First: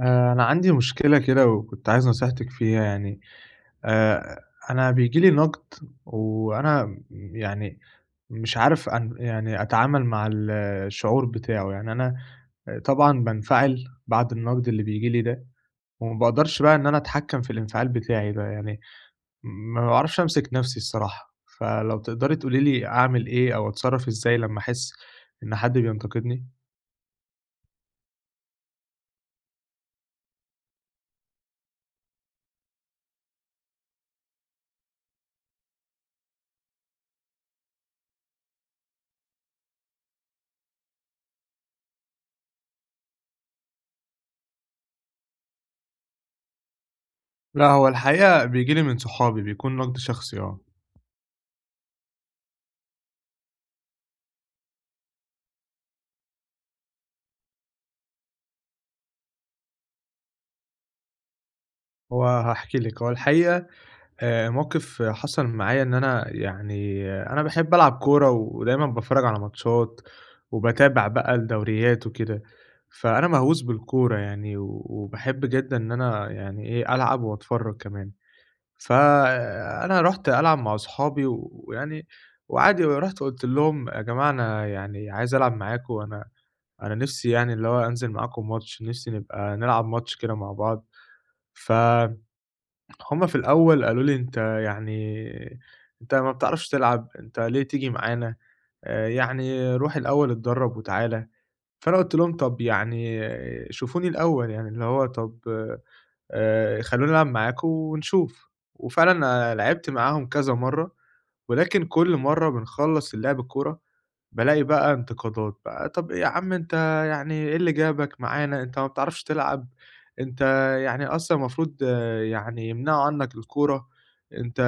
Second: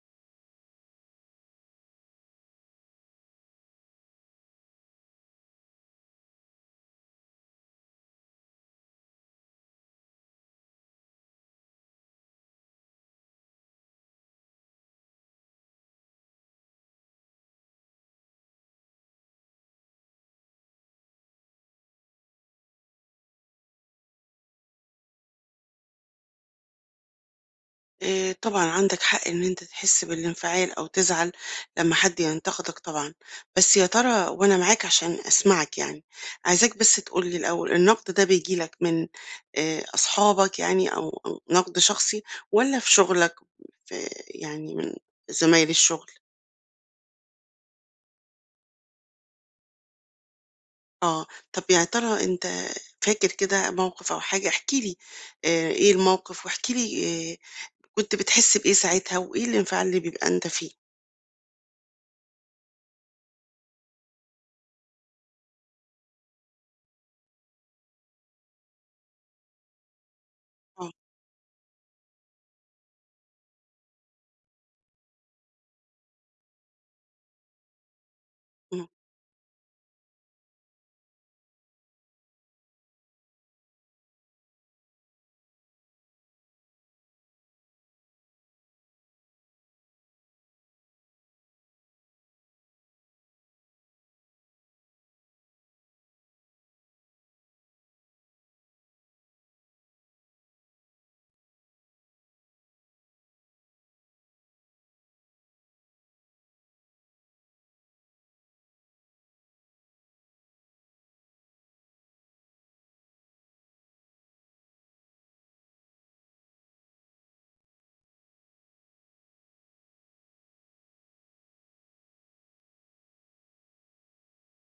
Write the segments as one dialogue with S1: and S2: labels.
S1: أنا عندي مشكلة كده وكنت عايز نصيحتِك فيها يعني، آآ، أنا بييجي لي نقد وأنا يعني مش عارف أن يعني أتعامل مع الشعور بتاعه، يعني أنا طبعًا بانفعل بعد النقد اللي بييجي لي ده، وما باقدرش بقى إن أنا أتحكم في الانفعال بتاعي ده، يعني ما باعرفش أمسك نفسي الصراحة، فلو تقدري تقولي لي أعمل إيه أو أتصرّف إزاي لمّا أحس إن حد بينتقدني؟
S2: طبعًا عندك حق إن أنت تحس بالانفعال أو تزعل لمّا حد ينتقدك طبعًا، بس يا ترى وأنا معاك عشان أسمعك يعني، عايزاك بس تقول لي الأول النقد ده بييجي لك من أصحابك يعني أو نقد شخصي والّا في شغلك في يعني من زمايل الشغل؟
S1: لأ، هو الحقيقة بييجي لي من صحابي، بيكون نقد شخصي آه.
S2: آه، طب يا ترى أنت فاكر كده موقف أو حاجة؟ احكِ لي إيه الموقف واحكِ لي آآ كنت بتحس بإيه ساعتها وإيه الانفعال اللي بيبقى أنت فيه؟
S1: هو هاحكي لِك، هو الحقيقة موقِف حصل معايا إن أنا يعني آه، أنا باحب ألعب كورة ودايمًا باتفرّج على ماتشات
S2: آه.
S1: وباتابع بقى الدوريات وكده، فأنا مهووس بالكورة يعني و وباحب جدًا إن أنا يعني إيه، ألعب وأتفرّج كمان.
S2: إمم.
S1: فأنا رُحت ألعب مع أصحابي ويعني وعادي رُحت قُلت لهم: "يا جماعة أنا يعني عايز ألعب معاكم، أنا نِفْسي يعني اللي هو أنزل معاكم ماتش، نِفْسي نبقى نلعب ماتش كده مع بعض." ف هُم في الأول قالوا لي: "أنت ما بتعرفش تلعب، أنت ليه تيجي معانا؟ يعني روح الأول اتدرّب وتعالَ." فأنا قُلت لهم: "طب يعني شوفوني الأول، يعني اللي هو طب خلّوني ألعب معاكم ونشوف." وفعلًا أنا لعبت معاهم كذا مرّة ولكن كل مرّة بنخلّص اللعب الكورة، بالاقي بقى انتقادات بقى، "طَب إيه يا عم أنت يعني إيه اللي جابك معانا؟ أنت ما بتعرفش تلعب، أنت يعني أصلًا المفروض آه، يعني يمنعوا عنّك الكورة، أنت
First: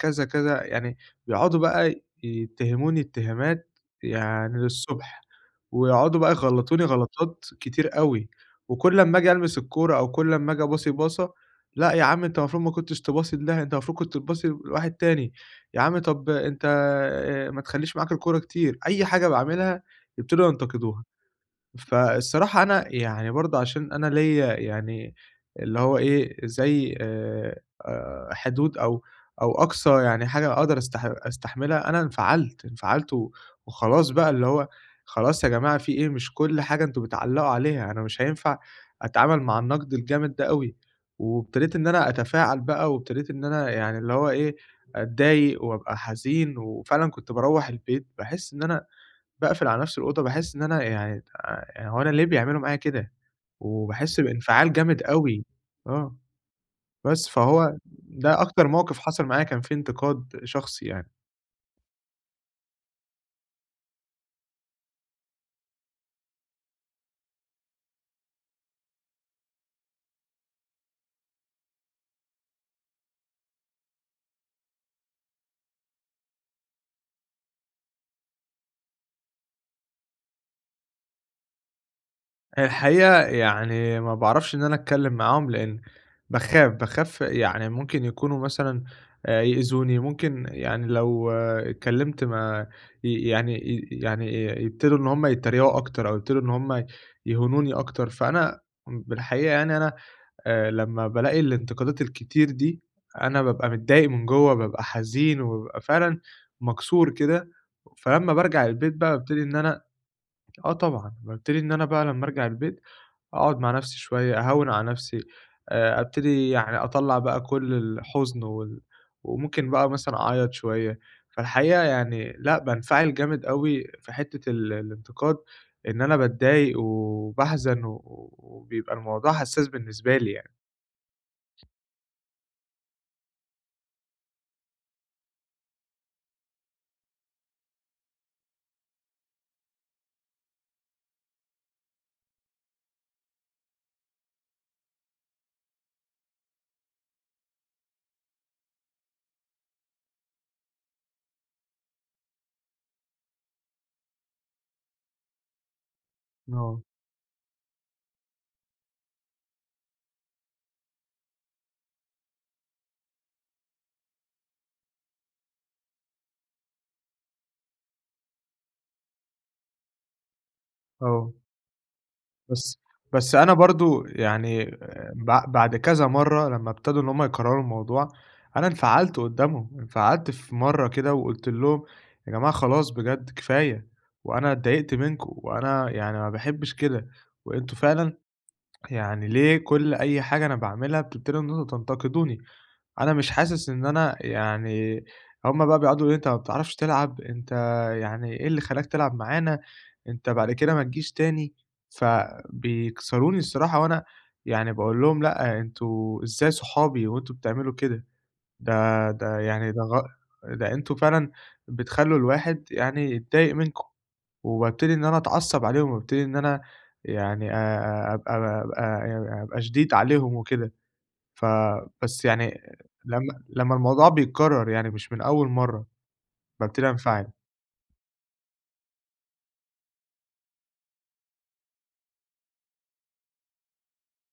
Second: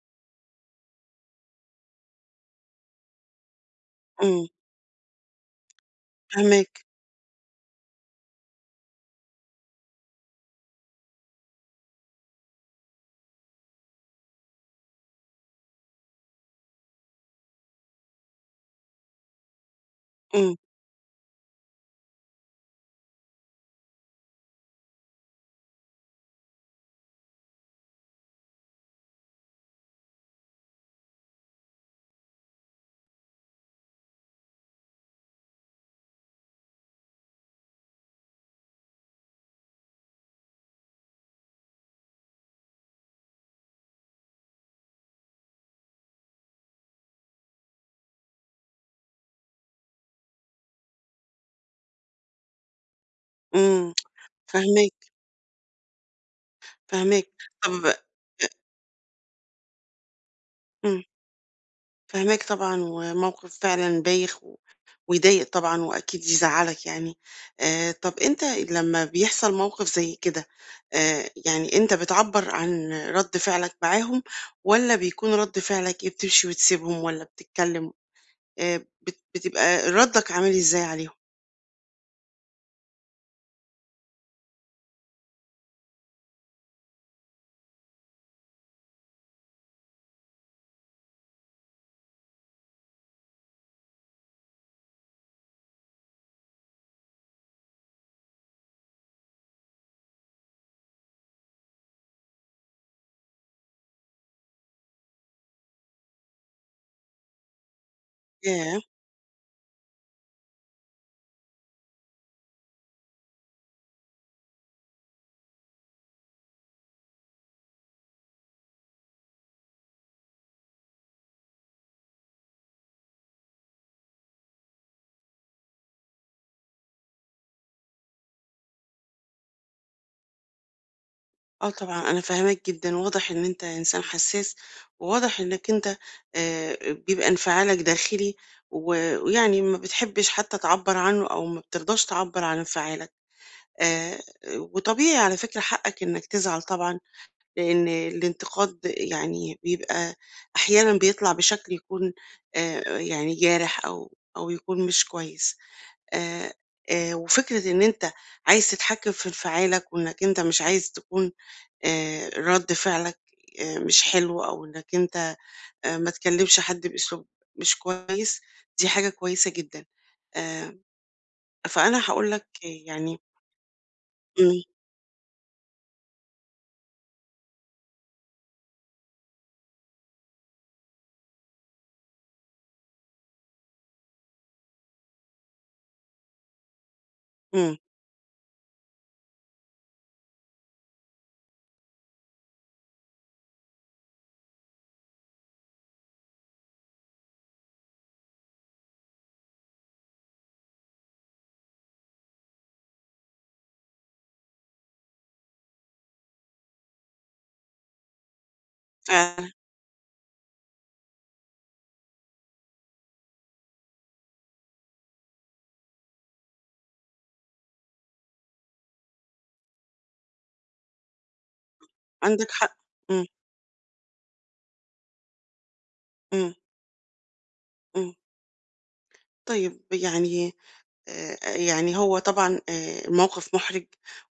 S1: كذا، كذا." يعني بيقعدوا بقى يتهموني اتهامات
S2: إمم،
S1: يعني للصبح، ويقعدوا بقى يغلّطوني
S2: فاهماك.
S1: غلطات كتير أوي، وكل أمّا آجي ألمس الكورة أو كل أمّا آجي أباصي باصة، "لأ يا عم أنت المفروض ما كنتش تباصي لده، أنت المفروض كنت تباصي لواحد تاني." يا عم طب أنت ما تخلّيش معاك الكورة كتير، أي حاجة باعملها يبتدوا
S2: إمم.
S1: ينتقدوها. فالصراحة أنا يعني برضه عشان أنا ليّا يعني اللي هو إيه، زي حدود أو أقصى يعني حاجة أقدر أستحملها، أنا انفعلت، انفعلت و وخلاص بقى اللي هو خلاص يا جماعة في إيه، مش كل حاجة أنتم بتعلّقوا عليها، أنا مش هينفع أتعامل مع النقد الجامد ده أوي، وابتديت إن أنا أتفاعل بقى وابتديت إن أنا يعني اللي هو إيه، أتضايق وأبقى حزين، وفعلًا كنت باروّح البيت باحس إن أنا باقفل على نفسي الأوضة، باحس إن أنا يعني هو أنا ليه بيعملوا معايا كده؟
S2: إمم،
S1: وباحس بانفعال جامد
S2: فاهماك.
S1: أوي، آه.
S2: فاهماك.
S1: بس فهو
S2: طب أ
S1: ده أكتر موقف حصل معايا كان فيه انتقاد شخصي
S2: إمم.
S1: يعني.
S2: فاهماك طبعًا، وموقف فعلًا بايخ ويضايق طبعًا وأكيد يزعّلك يعني. طب أنت لمّا بيحصل موقف زي كده، يعني أنت بتعبّر عن رَد فعلك معاهم والّا بيكون رَد فعلك إيه، بتمشي وتسيبهم والّا بتتكلم؟ بت بتبقى ردّك عامل إزاي عليهم؟
S1: الحقيقة يعني ما باعرفش إن أنا أتكلم معاهم، لإن باخاف، باخاف يعني ممكن يكونوا مثلًا يأذوني، ممكن يعني لو اتكلمت ما ي يعني ي يعني يبتدوا إن هُم يتريقوا أكتر أو يبتدوا إن هُم يهونوني أكتر، فأنا بالحقيقة يعني أنا لمّا بالاقي الانتقادات الكتير دي، أنا بابقى متضايق من جوّه، بابقى حزين وبابقى فعلًا مكسور كده، فلمّا بارجع
S2: ياه!
S1: البيت بقى بابتدي إن أنا. آه طبعًا، بابتدي إن أنا بقى لمّا أرجع البيت أقعد مع نفسي شوية، أهوّن على نفسي، أبتدي يعني أطلّع بقى كل الحزن وممكن بقى مثلًا أعيّط شوية، فالحقيقة يعني لأ، بانفعل جامد أوي في حتّة الانتقاد، إن أنا باتضايق وباحزن و وبيبقى الموضوع حساس بالنسبة لي يعني.
S2: آه طبعًا، أنا فاهماك جدًا، واضح إن أنت إنسان حساس، وواضح إنك أنت بيبقى انفعالك داخلي، و ويعني ما بتحبش حتى تعبّر عنه أو ما بترضاش تعبّر عن انفعالك. آآ وطبيعي على فكرة حقك إنك تزعل طبعًا، لإن الانتقاد يعني بيبقى أحيانًا بيطلع بشكل يكون يعني جارح أو يكون مش كويس. آآ
S1: آه.
S2: وفكرة إن أنت عايز تتحكم في انفعالك وإنك أنت مش عايز تكون رَد فعلك مش حلو أو إنك أنت ما تكلّمش حد بأسلوب مش كويس، دي حاجة كويسة جدًا. آآ
S1: آه،
S2: فأنا هاقول لك
S1: بس
S2: يعني
S1: بس أنا برضه
S2: إمم.
S1: يعني بعد كذا مرّة لمّا ابتدوا إن هُم يكرروا الموضوع، أنا انفعلت قدّامهم، انفعلت في مرّة كده وقُلت لهم: "يا جماعة خلاص بجد كفاية، وأنا اتضايقت منكم، وأنا يعني ما باحبش كده،
S2: إمم،
S1: وأنتم فعلًا يعني ليه كل أي حاجة أنا باعملها بتبتدوا إن أنتم تنتقدوني؟" أنا مش حاسس إن أنا يعني. هُم بقى بيقعدوا يقولوا لي: "أنت ما بتعرفش تلعب، أنت يعني إيه اللي خلاك تلعب معانا، أنت بعد كده ما تجيش تاني." فبيكسروني الصراحة وأنا يعني باقول لهم: "لأ، أنتم إزاي صحابي وأنتم بتعملوا كده؟ ده
S2: فعلًا
S1: يعني ده أنتم فعلًا بتخلّوا الواحد يعني يتضايق منكم." وبابتدي إن أنا أتعصب عليهم وابتدي إن أنا يعني أبقى شديد عليهم وكده. ف بس
S2: عندك
S1: يعني
S2: حق. إمم.
S1: لمّا الموضوع بيتكرر يعني مش من أول مرّة،
S2: إمم،
S1: بابتدي أنفعل.
S2: إمم. طيب يعني يعني هو طبعًا الموقف مُحرِج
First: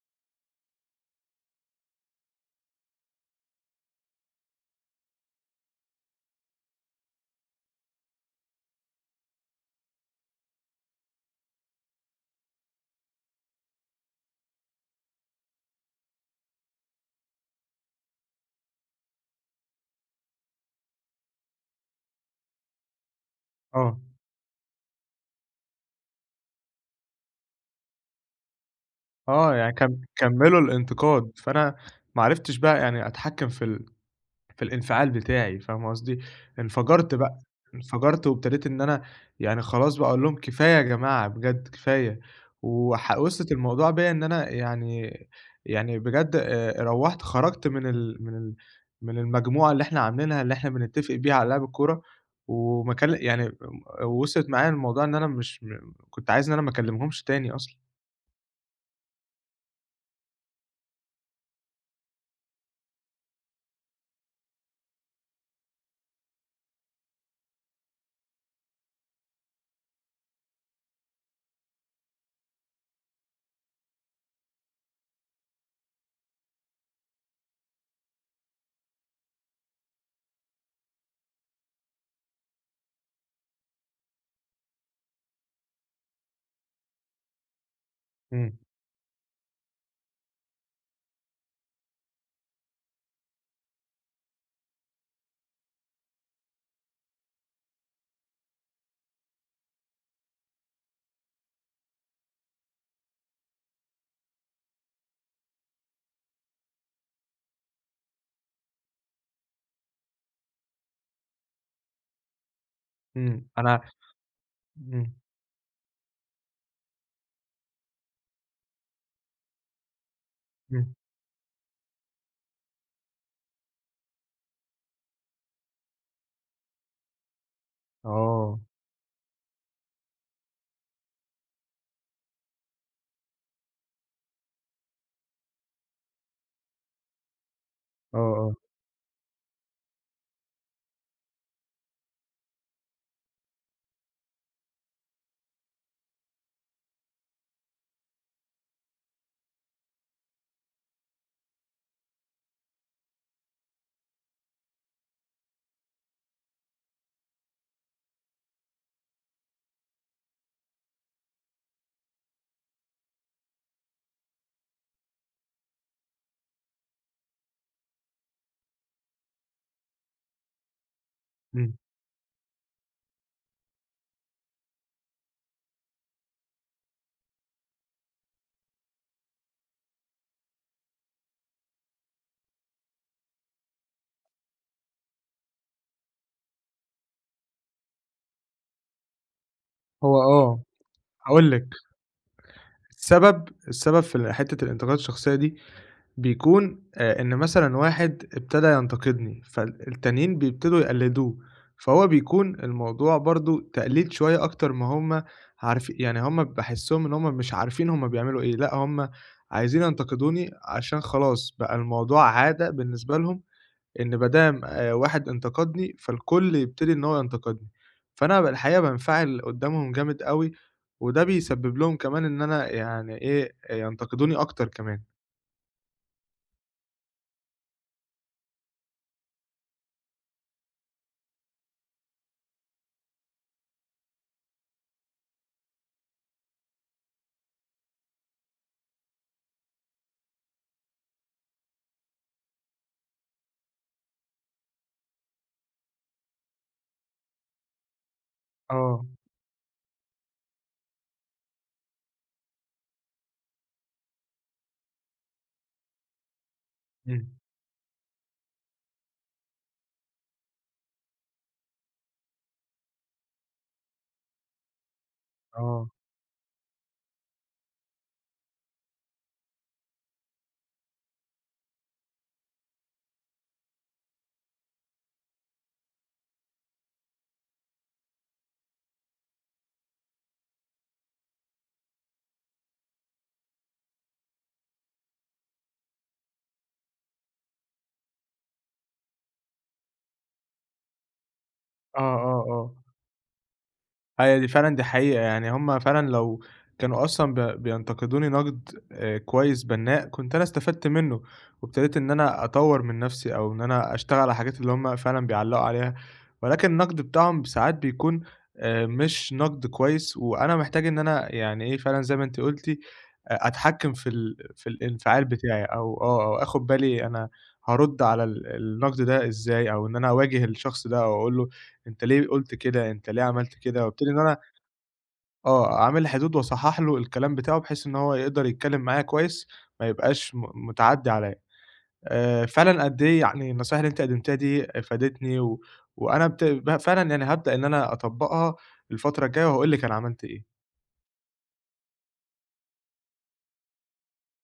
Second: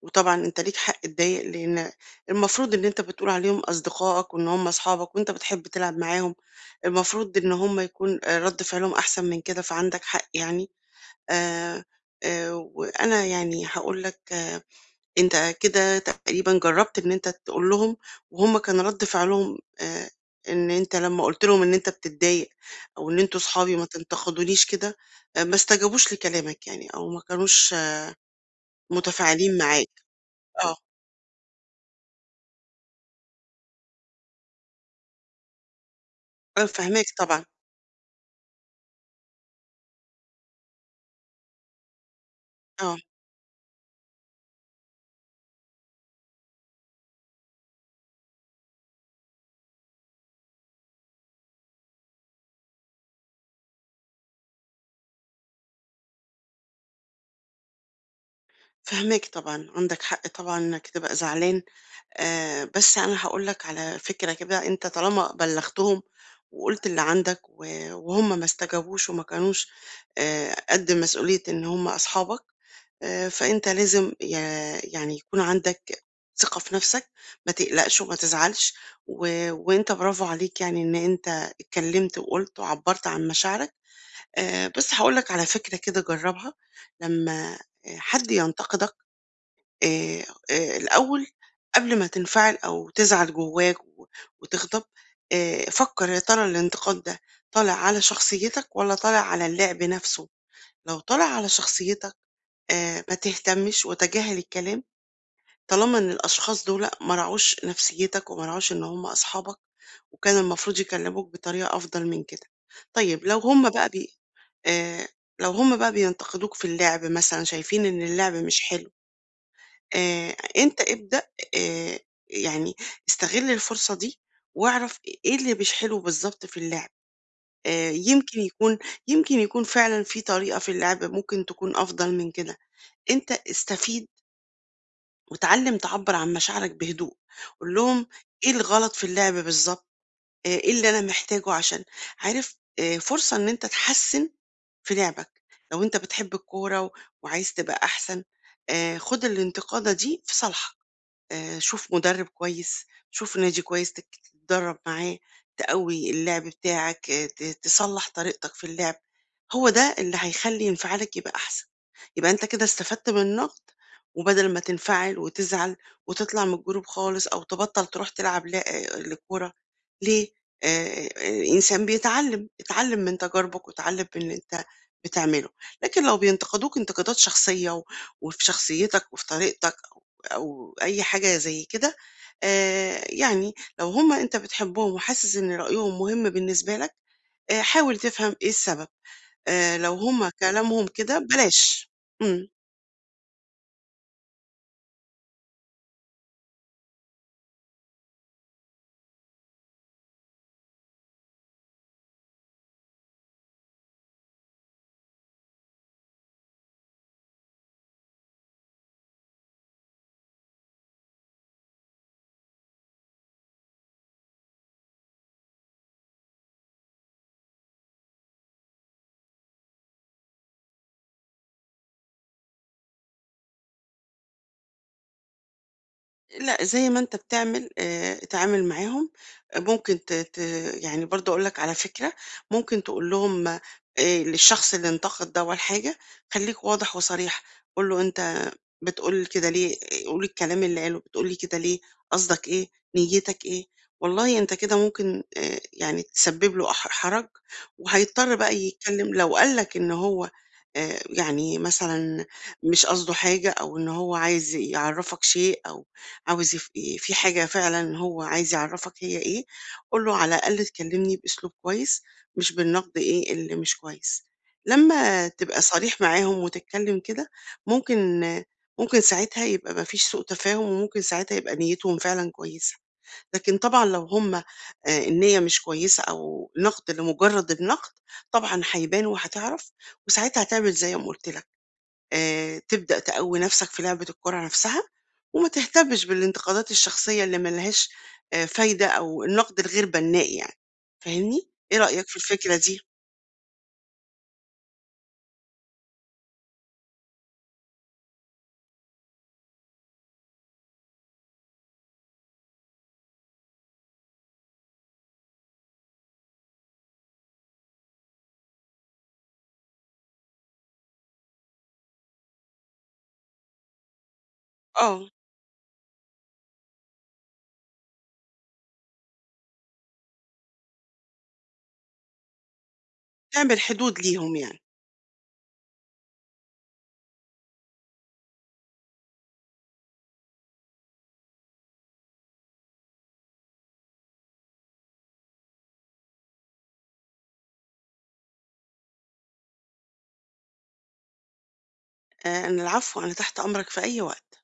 S2: وطبعًا أنت ليك حق تضايق لإن المفروض إن أنت بتقول عليهم أصدقائك وإن هم أصحابك وأنت بتحب تلعب معاهم، المفروض إن هم يكون رَد فعلهم أحسن من كده، فعندك حق يعني. آآ، وأنا يعني هاقول لك آه، أنت كده تقريبًا جرّبت إن أنت تقول لهم، وهُم كان رَد فعلهم إن أنت لمّا قُلت لهم إن أنت بتتضايق أو إن أنتم صحابي ما
S1: آه،
S2: تنتقدونيش كده، ما استجابوش لكلامك يعني أو ما كانوش آه،
S1: آه،
S2: متفاعلين
S1: يعني
S2: معاك.
S1: كمّلوا
S2: آه،
S1: الانتقاد، فأنا ما عرفتش بقى يعني أتحكّم في الانفعال بتاعي، فاهمة قصدي؟
S2: أنا فاهماك
S1: انفجرت بقى،
S2: طبعًا،
S1: انفجرت وابتديت إن أنا يعني خلاص بقى أقول لهم كفاية يا جماعة بجد كفاية،
S2: آه،
S1: وصلت الموضوع بيّا إن أنا يعني بجد روّحت خرجت من المجموعة اللي إحنا عاملينها اللي إحنا بنتفق بيها على لعب الكورة، وما كل يعني م وصلت معايا الموضوع إن أنا مش كنت عايز إن أنا ما اكلمهمش تاني أصلًا.
S2: فاهماك طبعًا، عندك حق طبعًا إنك تبقى زعلان. بس أنا هاقول لك على فكرة كده، أنت طالما بلّغتهم وقُلت اللي عندك وهُم ما استجابوش وما كانوش قد مسؤولية إن هُم أصحابك، فأنت لازم يعني يكون عندك ثقة في نَفْسك، ما تقلقش وما تزعلش، و وأنت برافو عليك يعني إن أنت اتكلّمت وقُلت وعبّرت عن مشاعرك، بس هاقول لك على فكرة كده جرّبها، لمّا حد
S1: إمم،
S2: ينتقدك آآ الأول قبل ما تنفعل أو تزعل جواك وتغضب، فكّر يا ترى الانتقاد ده طالع على شخصيتك والّا طالع على اللعب نفسه؟ لو طالع على شخصيتك ما تهتمش وتجاهل الكلام طالما إن الأشخاص دول ما راعوش نفسيتك وما راعوش إن هم أصحابك، وكان المفروض يكلموك بطريقة أفضل من كده. طيب لو
S1: إمم،
S2: هم
S1: أنا،
S2: بقى بي آآ
S1: إمم،
S2: لو هم بقى بينتقدوك في اللعب مثلًا، شايفين إن اللعب مش حلو أنت
S1: إمم،
S2: ابدأ آآ يعني استغل الفرصة دي واعرف إيه اللي بيشحنه بالضبط في اللعب، آآ يمكن
S1: آه،
S2: يكون يمكن يكون فعلًا في طريقة في اللعب ممكن تكون أفضل من كده، أنت استفيد واتعلم تعبّر عن مشاعرك بهدوء، قُل لهم
S1: آه،
S2: إيه
S1: آه،
S2: الغلط في اللعب بالضبط، إيه اللي أنا محتاجه عشان عارف فرصة إن أنت تحسّن في لعبك، لو أنت بتحب الكورة وعايز تبقى أحسن خُد الانتقادة دي في صالحك. شوف مدرب كويس، شوف نادي كويس تتدرب معاه، تقوي اللعب بتاعك، آه، تصلح طريقتك في اللعب، هو ده اللي هيخلي انفعالك يبقى أحسن، يبقى أنت كده استفدت من النقد، وبدل ما تنفعل وتزعل وتطلع من الجروب خالص أو تبطل تروح تلعب لكورة، ليه؟
S1: إمم،
S2: الإنسان بيتعلم، اتعلم من تجاربك واتعلم من اللي أنت بتعمله، لكن لو بينتقدوك انتقادات شخصية وفي شخصيتك وفي طريقتك أو أي حاجة زي كده آه، يعني لو هما أنت بتحبهم وحاسس إن رأيهم مهم بالنسبة لك آه، حاول تفهم إيه السبب آه، لو
S1: هو
S2: هما
S1: آه،
S2: كلامهم كده
S1: هاقول لِك.
S2: بلاش مم.
S1: السبب في ال حتّة الانتقادات الشخصية دي بيكون إن مثلًا واحد ابتدى ينتقدني، فالتانيين بيبتدوا يقلّدوه، فهو بيكون الموضوع برضه تقليد شوية أكتر ما هم عارف يعني هم باحسّهم إن هم مش عارفين هم بيعملوا إيه، لأ هم عايزين ينتقدوني عشان خلاص بقى الموضوع عادة بالنسبة لهم إن ما دام واحد انتقدني، فالكل يبتدي إن هو ينتقدني، فأنا الحقيقة بانفعل قدّامهم جامد أوي، وده بيسبب لهم كمان إن أنا يعني إيه، آه، ينتقدوني أكتر كمان.
S2: لأ، زي ما أنت بتعمل اتعامل معاهم، آه، ممكن ت ت يعني برضه أقول لك على فكرة، ممكن تقول لهم للشخص اللي انتقد ده والّا حاجة، خلّيك واضح وصريح، قُل له: "أنت بتقول كده ليه؟ قُل الكلام اللي قاله، بتقول لي كده ليه؟ قصدك إيه؟ نيتك إيه؟" والله أنت كده ممكن يعني تسبب له حرج، وهيضطر بقى
S1: آه،
S2: يتكلم لو قال لك إن هو يعني مثلًا مش قصده حاجة، أو إن هو عايز يعرّفك شيء أو عاوز يف إيه، في
S1: إمم،
S2: حاجة فعلًا هو عايز يعرّفك هي إيه، قُل له على الأقل تكلمني بأسلوب كويس، مش بالنقد إيه اللي مش كويس. لمّا تبقى
S1: آه،
S2: صريح معاهم وتتكلم كده، ممكن ممكن ساعتها يبقى ما فيش سوء تفاهم، وممكن ساعتها يبقى نيتهم فعلًا كويسة. لكن طبعًا لو هم النية مش كويسة أو نقد لمجرد النقد، طبعًا هيبان وهتعرف، وساعتها هتعمل زي ما قُلت لك. تبدأ تقوّي نفسك في لعبة الكورة نفسها، وما تهتمش بالانتقادات الشخصية اللي ما لهاش فايدة أو النقد الغير بناء يعني، فاهمني؟ إيه
S1: آه،
S2: رأيك في
S1: آه،
S2: الفكرة
S1: آه.
S2: دي؟
S1: هي دي فعلًا دي حقيقة، يعني هم فعلًا لو كانوا أصلًا بينتقدوني نقد كويس بنّاء، كنت أنا استفدت منّه، وابتديت إن أنا أطوّر من نَفْسي أو إن أنا أشتغل على الحاجات اللي هم فعلًا بيعلّقوا عليها، ولكن النقد بتاعهم ساعات بيكون مش نقد كويس، وأنا محتاج إن أنا يعني إيه فعلًا زي ما أنتِ قُلتِ أتحكّم في
S2: آه،
S1: الانفعال بتاعي أو آه، أو آخُد بالي أنا هارُد على النقد ده إزاي، أو إن أنا أواجه الشخص ده أو أقول له أنت ليه قُلت كده، أنت ليه عملت
S2: تعمل
S1: كده،
S2: حدود
S1: وابتدي إن
S2: ليهم
S1: أنا
S2: يعني.
S1: آه، عامل حدود وأصحّح له الكلام بتاعه، بحيث إن هو يقدر يتكلّم معايا كويس، ما يبقاش مُتعدّي عليّا. فعلًا قد إيه يعني النصايح اللي أنت قدّمتها دي فادتني، وأنا بت ب فعلًا يعني هابدأ إن أنا أطبّقها الفترة الجاية، وهاقول لِك أنا عملت إيه.
S2: أنا العفو، أنا تحت أمرك في أي وقت.